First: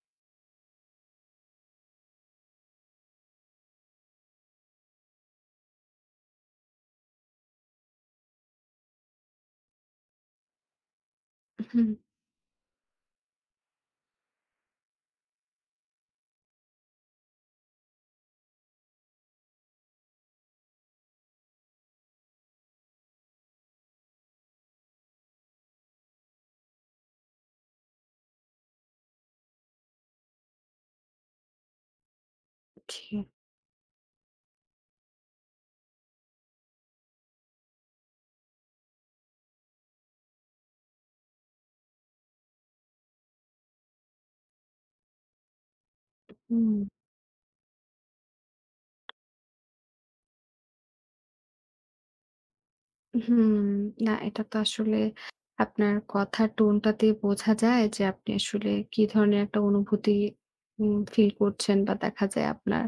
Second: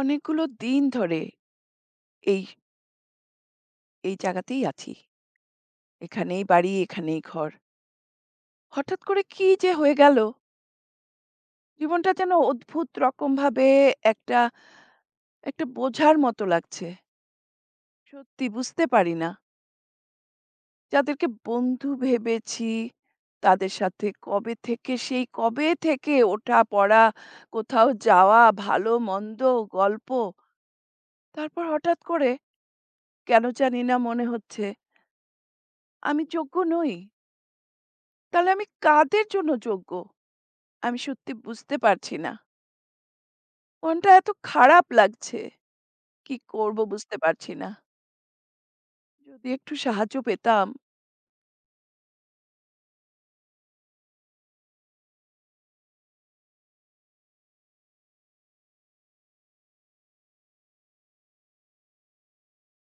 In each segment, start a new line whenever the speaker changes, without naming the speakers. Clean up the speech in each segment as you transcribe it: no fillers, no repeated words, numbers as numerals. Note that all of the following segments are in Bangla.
অনেকগুলো দিন ধরে এই, এই জায়গাতেই আছি। এখানেই বাড়ি, এখানেই ঘর। হঠাৎ করে কি যে হয়ে গেল!
হুম,
জীবনটা যেন অদ্ভুত রকমভাবে একটা, একটা বোঝার মতো লাগছে। সত্যি বুঝতে পারি না। যাদেরকে বন্ধু ভেবেছি, তাদের সাথে কবে থেকে, সেই কবে থেকে ওঠা-পড়া, কোথাও যাওয়া, ভালো-মন্দ, গল্প। তারপর হঠাৎ করে
জি,
কেন জানি না মনে হচ্ছে আমি যোগ্য নই। তাহলে আমি কাদের জন্য যোগ্য? আমি সত্যি বুঝতে পারছি না। মনটা এত খারাপ লাগছে। কি করব
হুম,
বুঝতে পারছি না। যদি একটু সাহায্য পেতাম।
হুম। এটা তো আসলে আপনার কথার টোনটাতেই বোঝা যায় যে আপনি আসলে কি ধরনের একটা অনুভূতি ফিল করছেন বা দেখা যায় আপনার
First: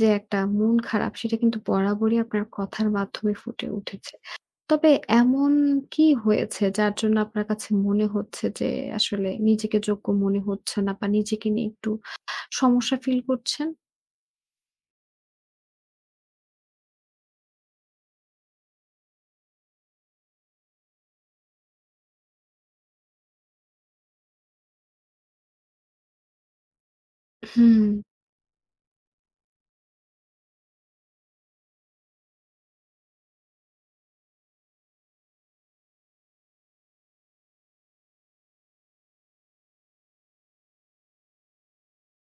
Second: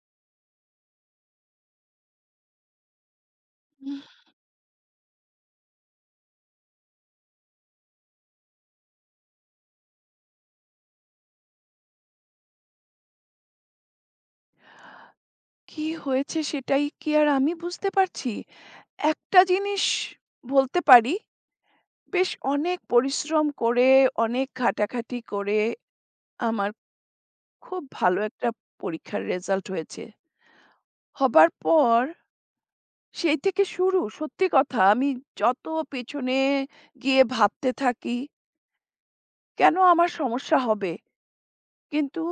যে একটা মন খারাপ সেটা কিন্তু বরাবরই আপনার কথার মাধ্যমে ফুটে
উহ
উঠেছে। তবে এমন কি হয়েছে যার জন্য আপনার কাছে মনে হচ্ছে যে আসলে নিজেকে যোগ্য মনে হচ্ছে না বা নিজেকে নিয়ে একটু সমস্যা ফিল করছেন?
কি হয়েছে সেটাই কি আর আমি বুঝতে পারছি? একটা জিনিস বলতে পারি, বেশ অনেক পরিশ্রম করে, অনেক ঘাটাঘাটি করে আমার খুব
হুম,
ভালো একটা পরীক্ষার রেজাল্ট হয়েছে। হবার পর সেই থেকে শুরু সত্যি কথা আমি যত পেছনে গিয়ে ভাবতে থাকি, কেন আমার সমস্যা হবে? কিন্তু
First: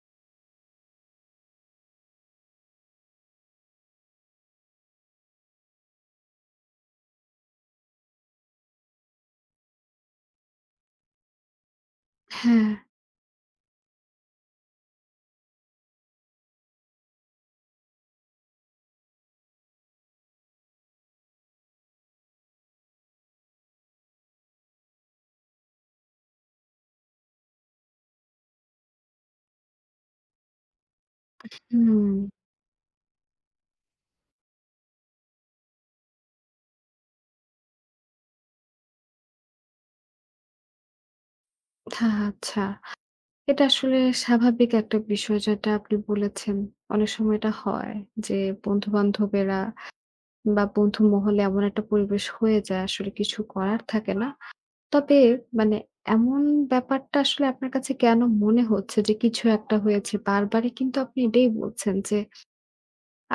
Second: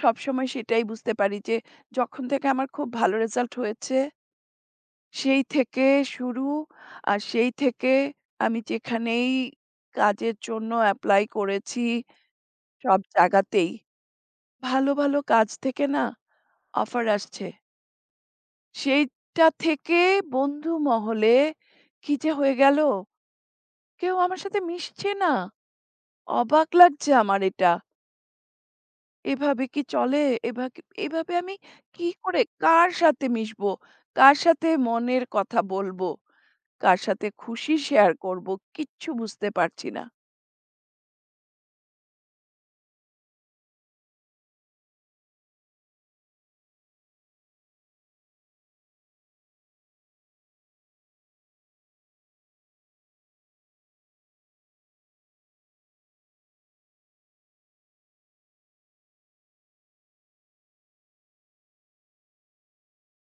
সবসময় সেটাই বুঝতে পারি যে যখন থেকে আমার খুব ভালো রেজাল্ট হয়েছে, সেই থেকে শুরু আর সেই থেকে আমি যেখানেই কাজের জন্য এপ্লাই করেছি
হ্যাঁ,
সব জায়গাতেই ভালো, ভালো কাজ থেকে না অফার আসছে। সেইটা থেকে বন্ধু মহলে কি যে হয়ে গেল? কেউ আমার সাথে মিশছে না। অবাক লাগছে আমার এটা। এভাবে কি চলে? এভা এভাবে আমি কি
হুম,
করে কার সাথে মিশবো? কার সাথে মনের কথা বলবো? কার সাথে খুশি শেয়ার করব? কিচ্ছু বুঝতে পারছি না।
আচ্ছা। এটা আসলে স্বাভাবিক একটা বিষয় যেটা আপনি বলেছেন। অনেক সময় এটা হয় যে বন্ধু-বান্ধবেরা বা বন্ধু মহলে এমন একটা পরিবেশ হয়ে যায় আসলে কিছু করার থাকে না। তবে মানে এমন ব্যাপারটা আসলে আপনার কাছে কেন মনে হচ্ছে যে কিছু একটা হয়েছে? বারবারই কিন্তু আপনি এটাই বলছেন যে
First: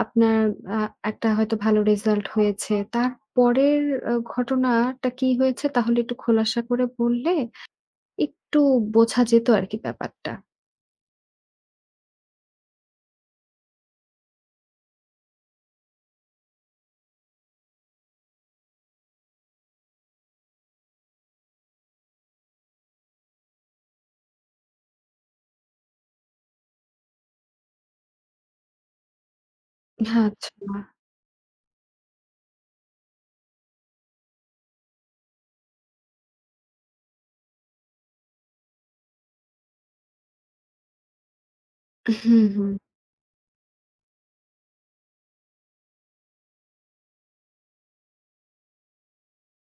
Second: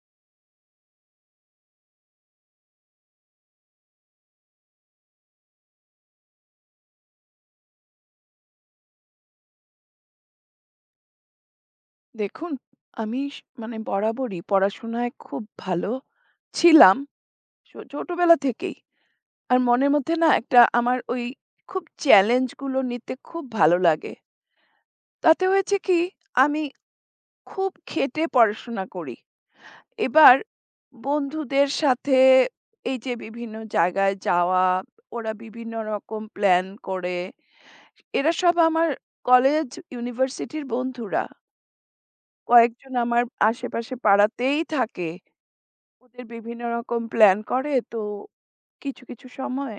আপনার আ একটা হয়তো ভালো রেজাল্ট হয়েছে। তারপরের ঘটনাটা কি হয়েছে তাহলে একটু খোলাসা করে বললে একটু বোঝা যেত আরকি ব্যাপারটা।
দেখুন, আমি মানে বরাবরই পড়াশোনায় খুব ভালো ছিলাম ছোটবেলা থেকেই। আর মনের মধ্যে না একটা আমার ওই খুব চ্যালেঞ্জগুলো নিতে খুব ভালো লাগে। তাতে হয়েছে কি আমি খুব খেটে পড়াশোনা করি। এবার
আচ্ছা।
বন্ধুদের সাথে এই যে বিভিন্ন জায়গায় যাওয়া, ওরা বিভিন্ন রকম প্ল্যান করে। এরা সব আমার কলেজ, ইউনিভার্সিটির বন্ধুরা।
হুম, হুম।
কয়েকজন আমার আশেপাশে পাড়াতেই থাকে। ওদের বিভিন্ন রকম প্ল্যান করে। তো কিছু, কিছু সময়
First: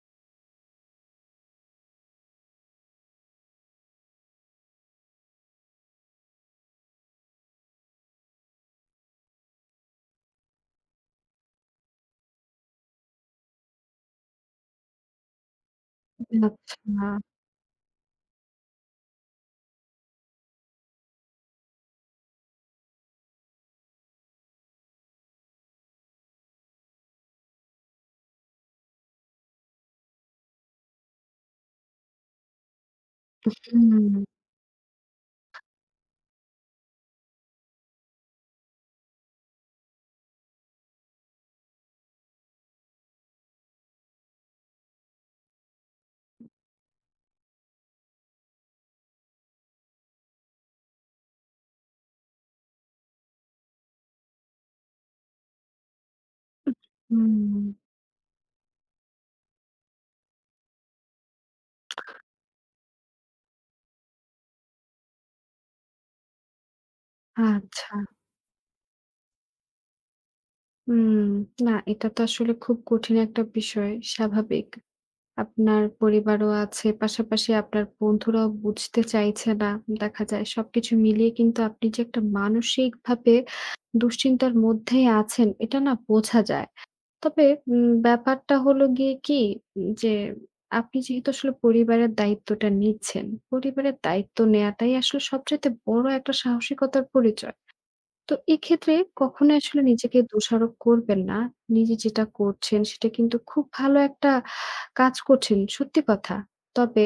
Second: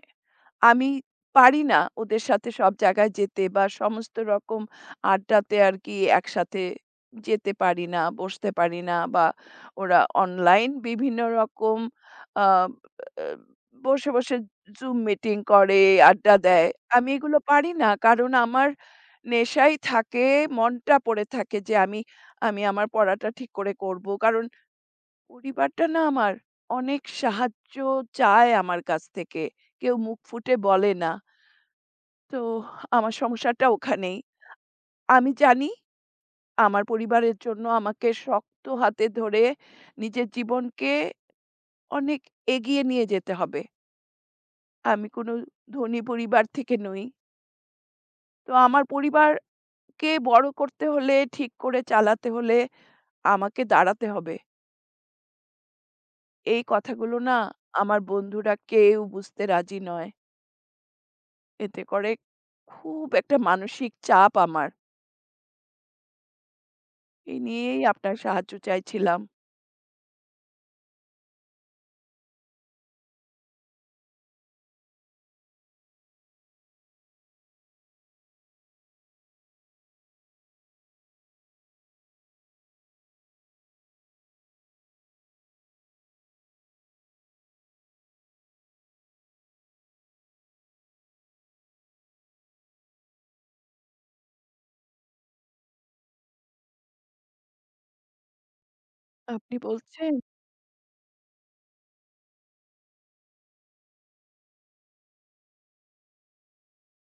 আমি পারি না ওদের সাথে সব জায়গায় যেতে বা সমস্ত রকম আড্ডাতে আর কি একসাথে যেতে পারি না, বসতে পারি না বা ওরা অনলাইন বিভিন্ন রকম আ আ বসে, বসে Zoom মিটিং করে, আড্ডা দেয়।
আচ্ছা।
আমি এগুলো পারি না। কারণ আমার নেশাই থাকে, মনটা পড়ে থাকে যে আমি আমি আমার পড়াটা ঠিক করে করব। কারণ পরিবারটা না আমার অনেক সাহায্য চায় আমার কাছ থেকে। কেউ মুখ ফুটে বলে না। তো আমার
হুম,
সমস্যাটা ওখানেই।
আচ্ছা,
আমি জানি আমার পরিবারের জন্য আমাকে শক্ত হাতে ধরে নিজের জীবনকে অনেক এগিয়ে নিয়ে যেতে হবে। আমি কোনো ধনী পরিবার থেকে নই। তো আমার পরিবারকে বড় করতে হলে, ঠিক করে চালাতে হলে আমাকে দাঁড়াতে হবে। এই কথাগুলো না
হুম।
আমার বন্ধুরা কেউ বুঝতে রাজি নয়। এতে করে খুব একটা মানসিক চাপ আমার। এই নিয়েই
আচ্ছা।
আপনার সাহায্য চাইছিলাম।
হুম। এটা তো আসলে খুব কঠিন একটা বিষয়। স্বাভাবিক। আপনার পরিবারও আছে। পাশাপাশি আপনার বন্ধুরাও বুঝতে চাইছে না। দেখা যায় সবকিছু মিলিয়ে কিন্তু আপনি যে একটা মানসিকভাবে দুশ্চিন্তার মধ্যেই আছেন এটা না বোঝা যায়। তবে ব্যাপারটা হলো গিয়ে কি যে আপনি যেহেতু আসলে পরিবারের দায়িত্বটা নিচ্ছেন, পরিবারের দায়িত্ব নেয়াটাই আসলে সবচাইতে বড় একটা সাহসিকতার পরিচয়। তো এক্ষেত্রে কখনোই
আপনি
আসলে
বলছেন
নিজেকে দোষারোপ করবেন না। নিজে যেটা করছেন সেটা কিন্তু খুব ভালো একটা কাজ করছেন, সত্যি কথা। তবে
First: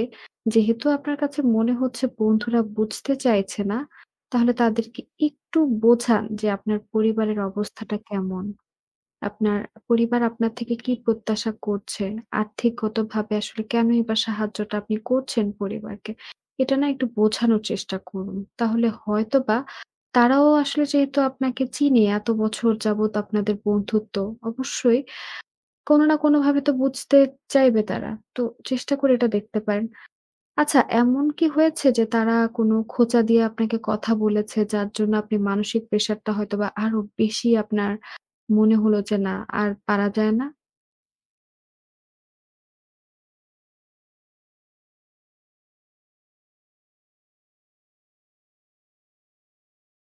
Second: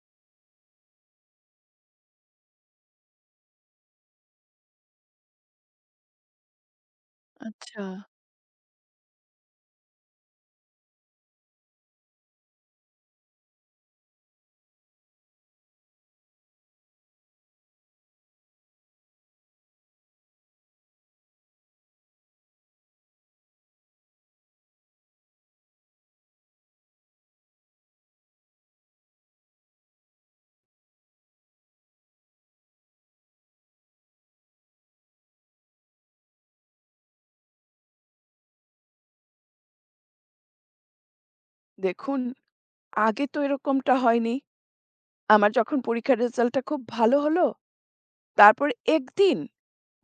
যেহেতু আপনার কাছে মনে হচ্ছে বন্ধুরা বুঝতে চাইছে না, তাহলে তাদেরকে একটু বোঝান যে আপনার পরিবারের
আচ্ছা।
অবস্থাটা কেমন। আপনার পরিবার আপনার থেকে কি প্রত্যাশা করছে? আর্থিকগতভাবে আসলে কেনই বা সাহায্যটা আপনি করছেন পরিবারকে? এটা না একটু বোঝানোর চেষ্টা করুন। তাহলে হয়তোবা তারাও আসলে যেহেতু আপনাকে চিনে এত বছর যাবৎ আপনাদের বন্ধুত্ব, অবশ্যই কোনো না কোনোভাবে তো বুঝতে চাইবে তারা। তো চেষ্টা করে এটা দেখতে পারেন। আচ্ছা এমন কি হয়েছে যে তারা কোনো খোঁচা দিয়ে আপনাকে কথা বলেছে যার জন্য আপনি মানসিক প্রেশারটা হয়তোবা আরো বেশি আপনার মনে হলো যে না আর পারা যায় না।
দেখুন, আগে তো এরকমটা হয়নি। আমার যখন পরীক্ষার রেজাল্টটা খুব ভালো হলো, তারপর একদিন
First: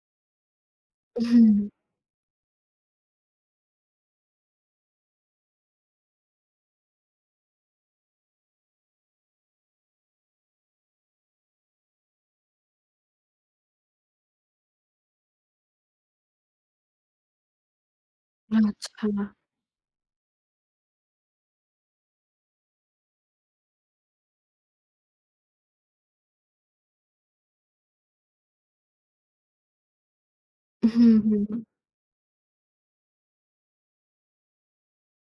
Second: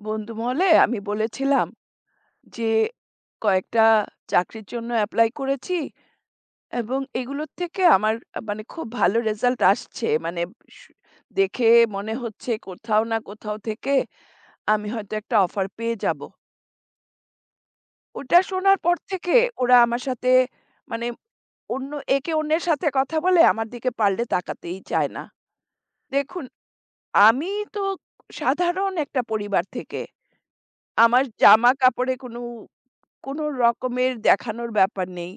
বন্ধু মহলে আমি
হুম।
বলেছিলাম যে, "কয়েকটা চাকরির জন্য এপ্লাই করেছি এবং এগুলোর থেকে আমার মানে খুব ভালো রেজাল্ট আসছে। মানে সু দেখে মনে হচ্ছে কোথাও না কোথাও থেকে আমি হয়তো একটা অফার পেয়ে যাব।" ওটা শোনার পর
আচ্ছা।
থেকে ওরা আমার সাথে মানে অন্য একে অন্যের সাথে কথা বলে আমার দিকে পাল্টে তাকাতেই চায় না। দেখুন, আমি তো সাধারণ একটা পরিবার থেকে।
হুম,
আমার
হুম।
জামা-কাপড়ে কোনো, কোনো রকমের দেখানোর ব্যাপার নেই।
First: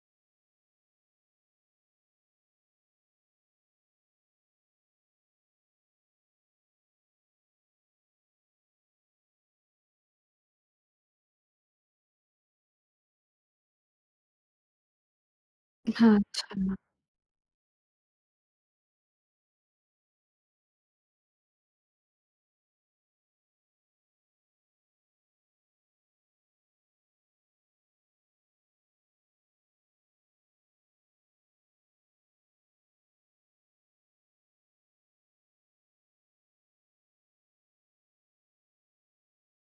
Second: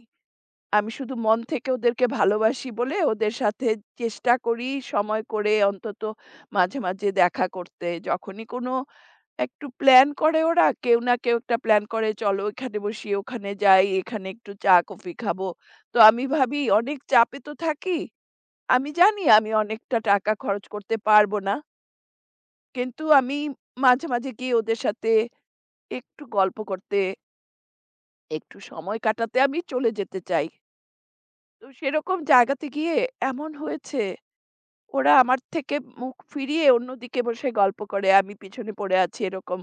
আমি শুধু মন থেকে ওদেরকে ভালোবাসি বলে ওদের সাথে চেষ্টা করি সময় করে অন্তত মাঝে, মাঝে দেখা করতে। যখনই কোনো একটু প্ল্যান করে ওরা। কেউ না কেউ একটা প্ল্যান করে, "চলো এখানে বসি, ওখানে যাই, এখানে একটু চা-কফি খাবো।" তো আমি
আচ্ছা।
ভাবি অনেক চাপে তো থাকি। আমি জানি আমি অনেকটা টাকা খরচ করতে পারবো না। কিন্তু আমি মাঝে, মাঝে গিয়ে ওদের সাথে একটু গল্প করতে, একটু সময় কাটাতে আমি চলে যেতে চাই। তো সেরকম জায়গাতে গিয়ে এমন হয়েছে ওরা আমার থেকে মুখ ফিরিয়ে অন্যদিকে বসে গল্প করে। আমি পিছনে পড়ে আছি এরকম।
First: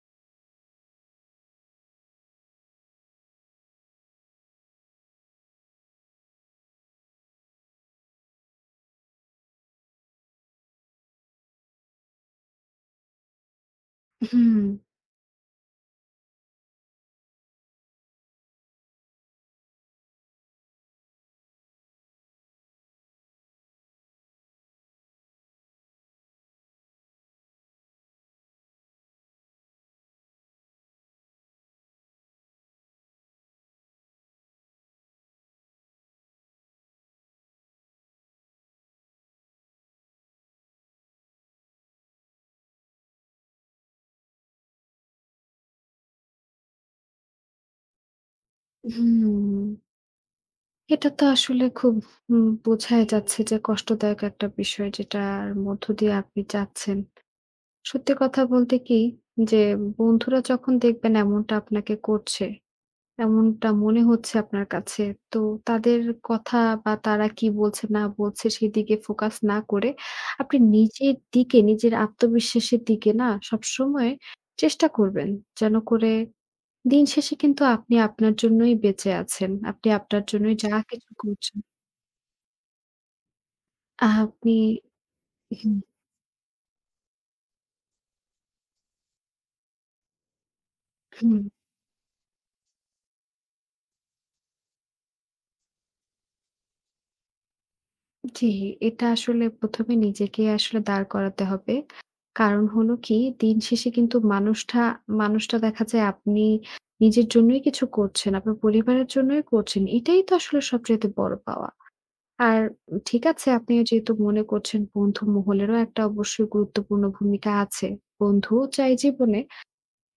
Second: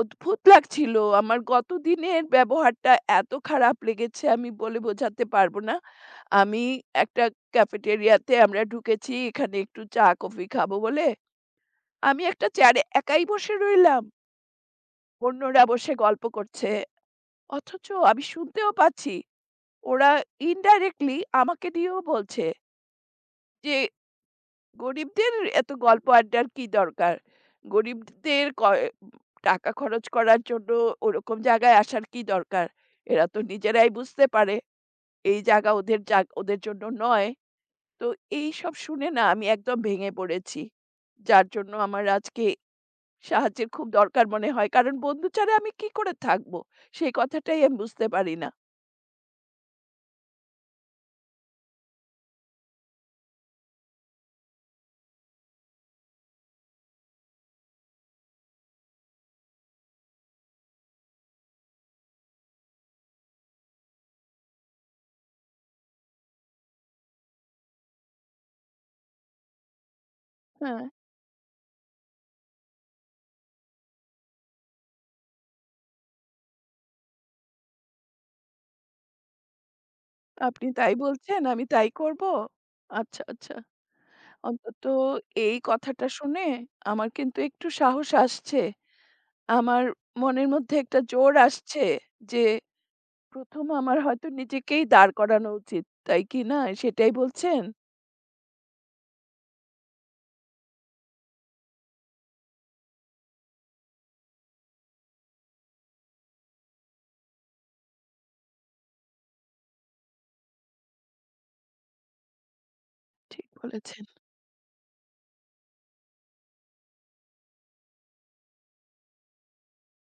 অদ্ভুত লাগছিল। আমার গত দিনের ব্যবহারটা এত খারাপ লেগেছে আমি বলে বোঝাতে পারবো না। আমি একটা ক্যাফেটেরিয়াতে আমরা ঢুকেছি। এখানে একটু চা কফি খাবো বলে। আমি একটা চেয়ারে একাই বসে রইলাম।
হুম,
অন্যরা বসে গল্প করছে। অথচ আমি শুনতেও পাচ্ছি ওরা ইনডাইরেক্টলি আমাকে দিয়েও বলছে যে গরিবদের এত গল্প আড্ডার কি দরকার? গরিবদের কয় টাকা খরচ করার জন্য ওরকম জায়গায় আসার কি দরকার? এরা তো নিজেরাই বুঝতে পারে, এই জায়গা ওদের ওদের জন্য নয়। তো এইসব শুনে না আমি একদম ভেঙে পড়েছি। যার জন্য আমার আজকে সাহায্যের খুব দরকার মনে হয়। কারণ বন্ধু ছাড়া আমি কি করে থাকব? সেই কথাটাই আমি বুঝতে পারি না।
হুম। এটা তো আসলে খুব বোঝাই যাচ্ছে যে কষ্টদায়ক একটা বিষয় যেটার মধ্য দিয়ে আপনি যাচ্ছেন। সত্যি কথা বলতে কি যে বন্ধুরা যখন দেখবেন এমনটা আপনাকে করছে এমনটা মনে হচ্ছে আপনার কাছে। তো তাদের কথা বা তারা কি বলছে না বলছে সেদিকে ফোকাস না করে আপনি
হ্যাঁ,
নিজের দিকে, নিজের আত্মবিশ্বাসের দিকে না সবসময় চেষ্টা করবেন। যেন করে দিন শেষে কিন্তু আপনি আপনার জন্যই বেঁচে আছেন। আপনি আপনার জন্যই
আপনি
যা
তাই
কিছু
বলছেন,
করছেন
আমি তাই করব? আচ্ছা, আচ্ছা।
আপনি
অন্তত এই
হুম,
কথাটা শুনে আমার কিন্তু একটু সাহস আসছে। আমার মনের মধ্যে একটা জোর
হুম।
আসছে যে, ১ম আমার হয়তো নিজেকেই দাঁড় করানো উচিত। তাই কি না? সেটাই বলছেন?
জি, এটা আসলে ১ম এ নিজেকে আসলে দাঁড় করাতে হবে। কারণ হলো কি, দিন শেষে কিন্তু মানুষটা মানুষটা দেখা যায় আপনি নিজের জন্যই কিছু করছেন, আপনার পরিবারের জন্যই করছেন। এটাই তো আসলে সবচাইতে বড় পাওয়া। আর ঠিক
ঠিক
আছে, আপনি
বলেছেন।
যেহেতু মনে করছেন বন্ধু মহলেরও একটা অবশ্যই গুরুত্বপূর্ণ ভূমিকা আছে। বন্ধুও চাই জীবনে।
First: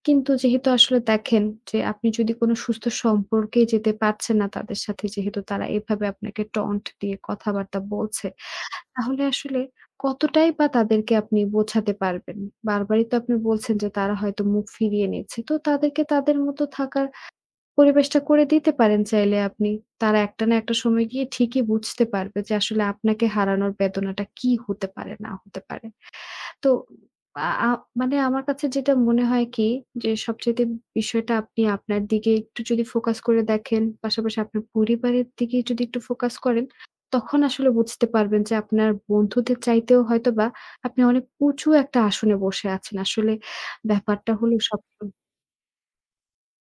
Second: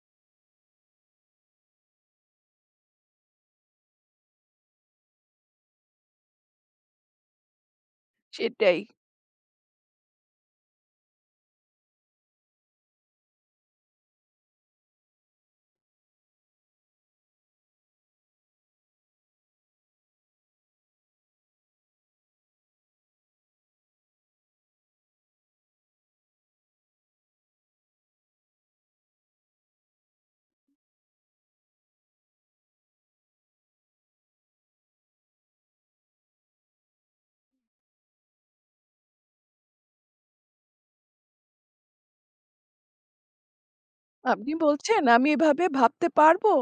কিন্তু যেহেতু আসলে দেখেন যে আপনি যদি কোনো সুস্থ সম্পর্কে যেতে পারছেন না তাদের সাথে যেহেতু তারা এভাবে আপনাকে টন্ট দিয়ে কথাবার্তা বলছে।
সেটাই।
তাহলে আসলে কতটাই বা তাদেরকে আপনি বোঝাতে পারবেন? বারবারই তো আপনি বলছেন যে তারা হয়তো মুখ ফিরিয়ে নিচ্ছে। তো তাদেরকে তাদের মতো থাকার পরিবেশটা করে দিতে পারেন চাইলে আপনি। তারা একটা না একটা সময় গিয়ে ঠিকই বুঝতে পারবে যে আসলে আপনাকে হারানোর বেদনাটা কি হতে পারে, না হতে পারে। তো আ আ মানে আমার কাছে যেটা মনে হয় কি যে সবচাইতে বিষয়টা আপনি আপনার দিকে একটু যদি ফোকাস করে দেখেন, পাশাপাশি আপনার পরিবারের দিকে যদি একটু ফোকাস করেন, তখন আসলে বুঝতে পারবেন যে আপনার বন্ধুদের চাইতেও হয়তোবা আপনি অনেক উঁচু একটা আসনে বসে আছেন। আসলে ব্যাপারটা
আপনি
হলো সব
বলছেন আমি এভাবে ভাবতে পারবো?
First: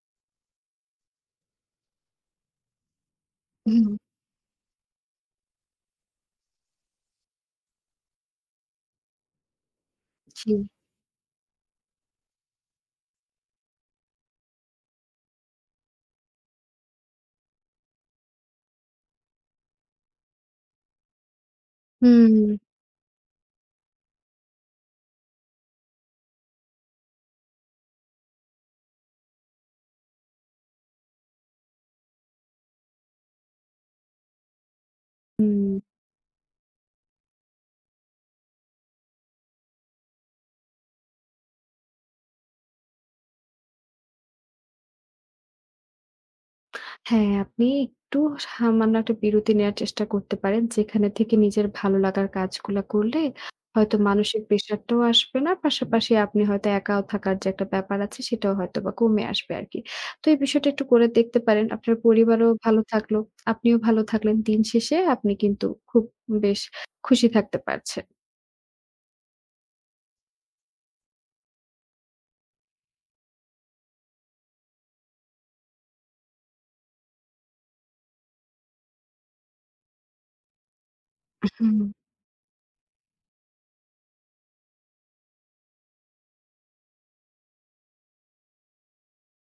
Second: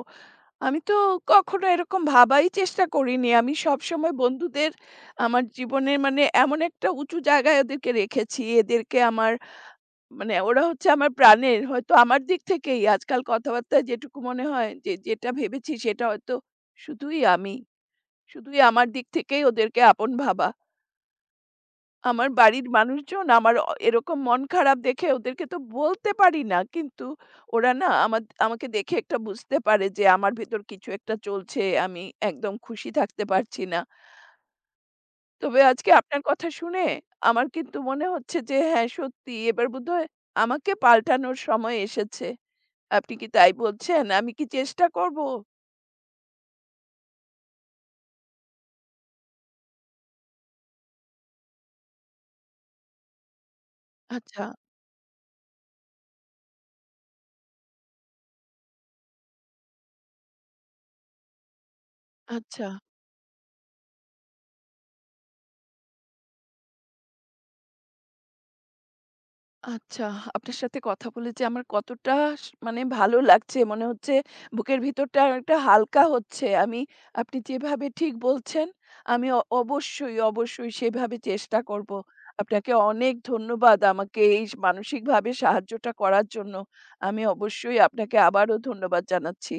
আমি তো কখনো এরকম ভাবাই চেষ্টা করিনি। আমি
হুম,
সবসময় বন্ধুদের আমার জীবনে মানে এমন একটা উঁচু জায়গায় ওদেরকে রেখেছি। এদেরকে আমার মানে
জি।
ওরা হচ্ছে আমার প্রাণের। হয়তো আমার দিক থেকেই আজকাল কথাবার্তায় যেটুকু মনে হয় যে, যেটা ভেবেছি সেটা হয়তো শুধুই আমি। শুধুই আমার দিক থেকেই ওদেরকে আপন ভাবা। আমার
হুম,
বাড়ির মানুষজন আমার এরকম মন খারাপ দেখে ওদেরকে তো বলতে পারি না। কিন্তু ওরা না আমার আমাকে দেখে একটা বুঝতে পারে যে আমার ভেতর কিছু একটা চলছে। আমি একদম খুশি থাকতে পারছি না। তবে
হুম।
আজকে আপনার কথা শুনে আমার কিন্তু মনে হচ্ছে যে হ্যাঁ, সত্যি এবার বোধহয় আমাকে পাল্টানোর সময় এসেছে। আপনি কি তাই বলছেন? আমি কি চেষ্টা করব?
হ্যাঁ, আপনি একটু সামান্য একটা বিরতি নেয়ার চেষ্টা করতে পারেন। যেখানে থেকে নিজের ভালো লাগার কাজগুলা করলে হয়তো মানসিক
আচ্ছা,
প্রেশারটাও আসবে না। পাশাপাশি আপনি হয়তো একাও থাকার যে একটা ব্যাপার আছে সেটাও হয়তোবা কমে আসবে আরকি। তো এই বিষয়টা একটু করে দেখতে পারেন। আপনার পরিবারও
আচ্ছা,
ভালো থাকলো, আপনিও ভালো থাকলেন। দিন শেষে আপনি কিন্তু খুব বেশ খুশি থাকতে পারছেন।
আচ্ছা। আপনার সাথে কথা বলে যে আমার কতটা মানে ভালো লাগছে। মনে হচ্ছে বুকের ভিতরটা একটা হালকা হচ্ছে। আমি আপনি যেভাবে ঠিক বলছেন, আমি অবশ্যই, অবশ্যই সেভাবে চেষ্টা
হুম,
করব। আপনাকে অনেক ধন্যবাদ আমাকে এই মানসিকভাবে সাহায্যটা করার জন্য। আমি অবশ্যই আপনাকে আবারও ধন্যবাদ জানাচ্ছি।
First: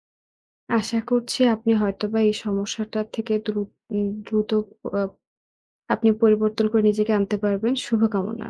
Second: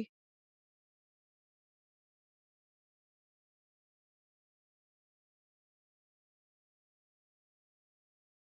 আশা করছি আপনি হয়তোবা এই সমস্যাটা থেকে দ্রুত আ আপনি পরিবর্তন করে নিজেকে আনতে পারবেন। শুভকামনা।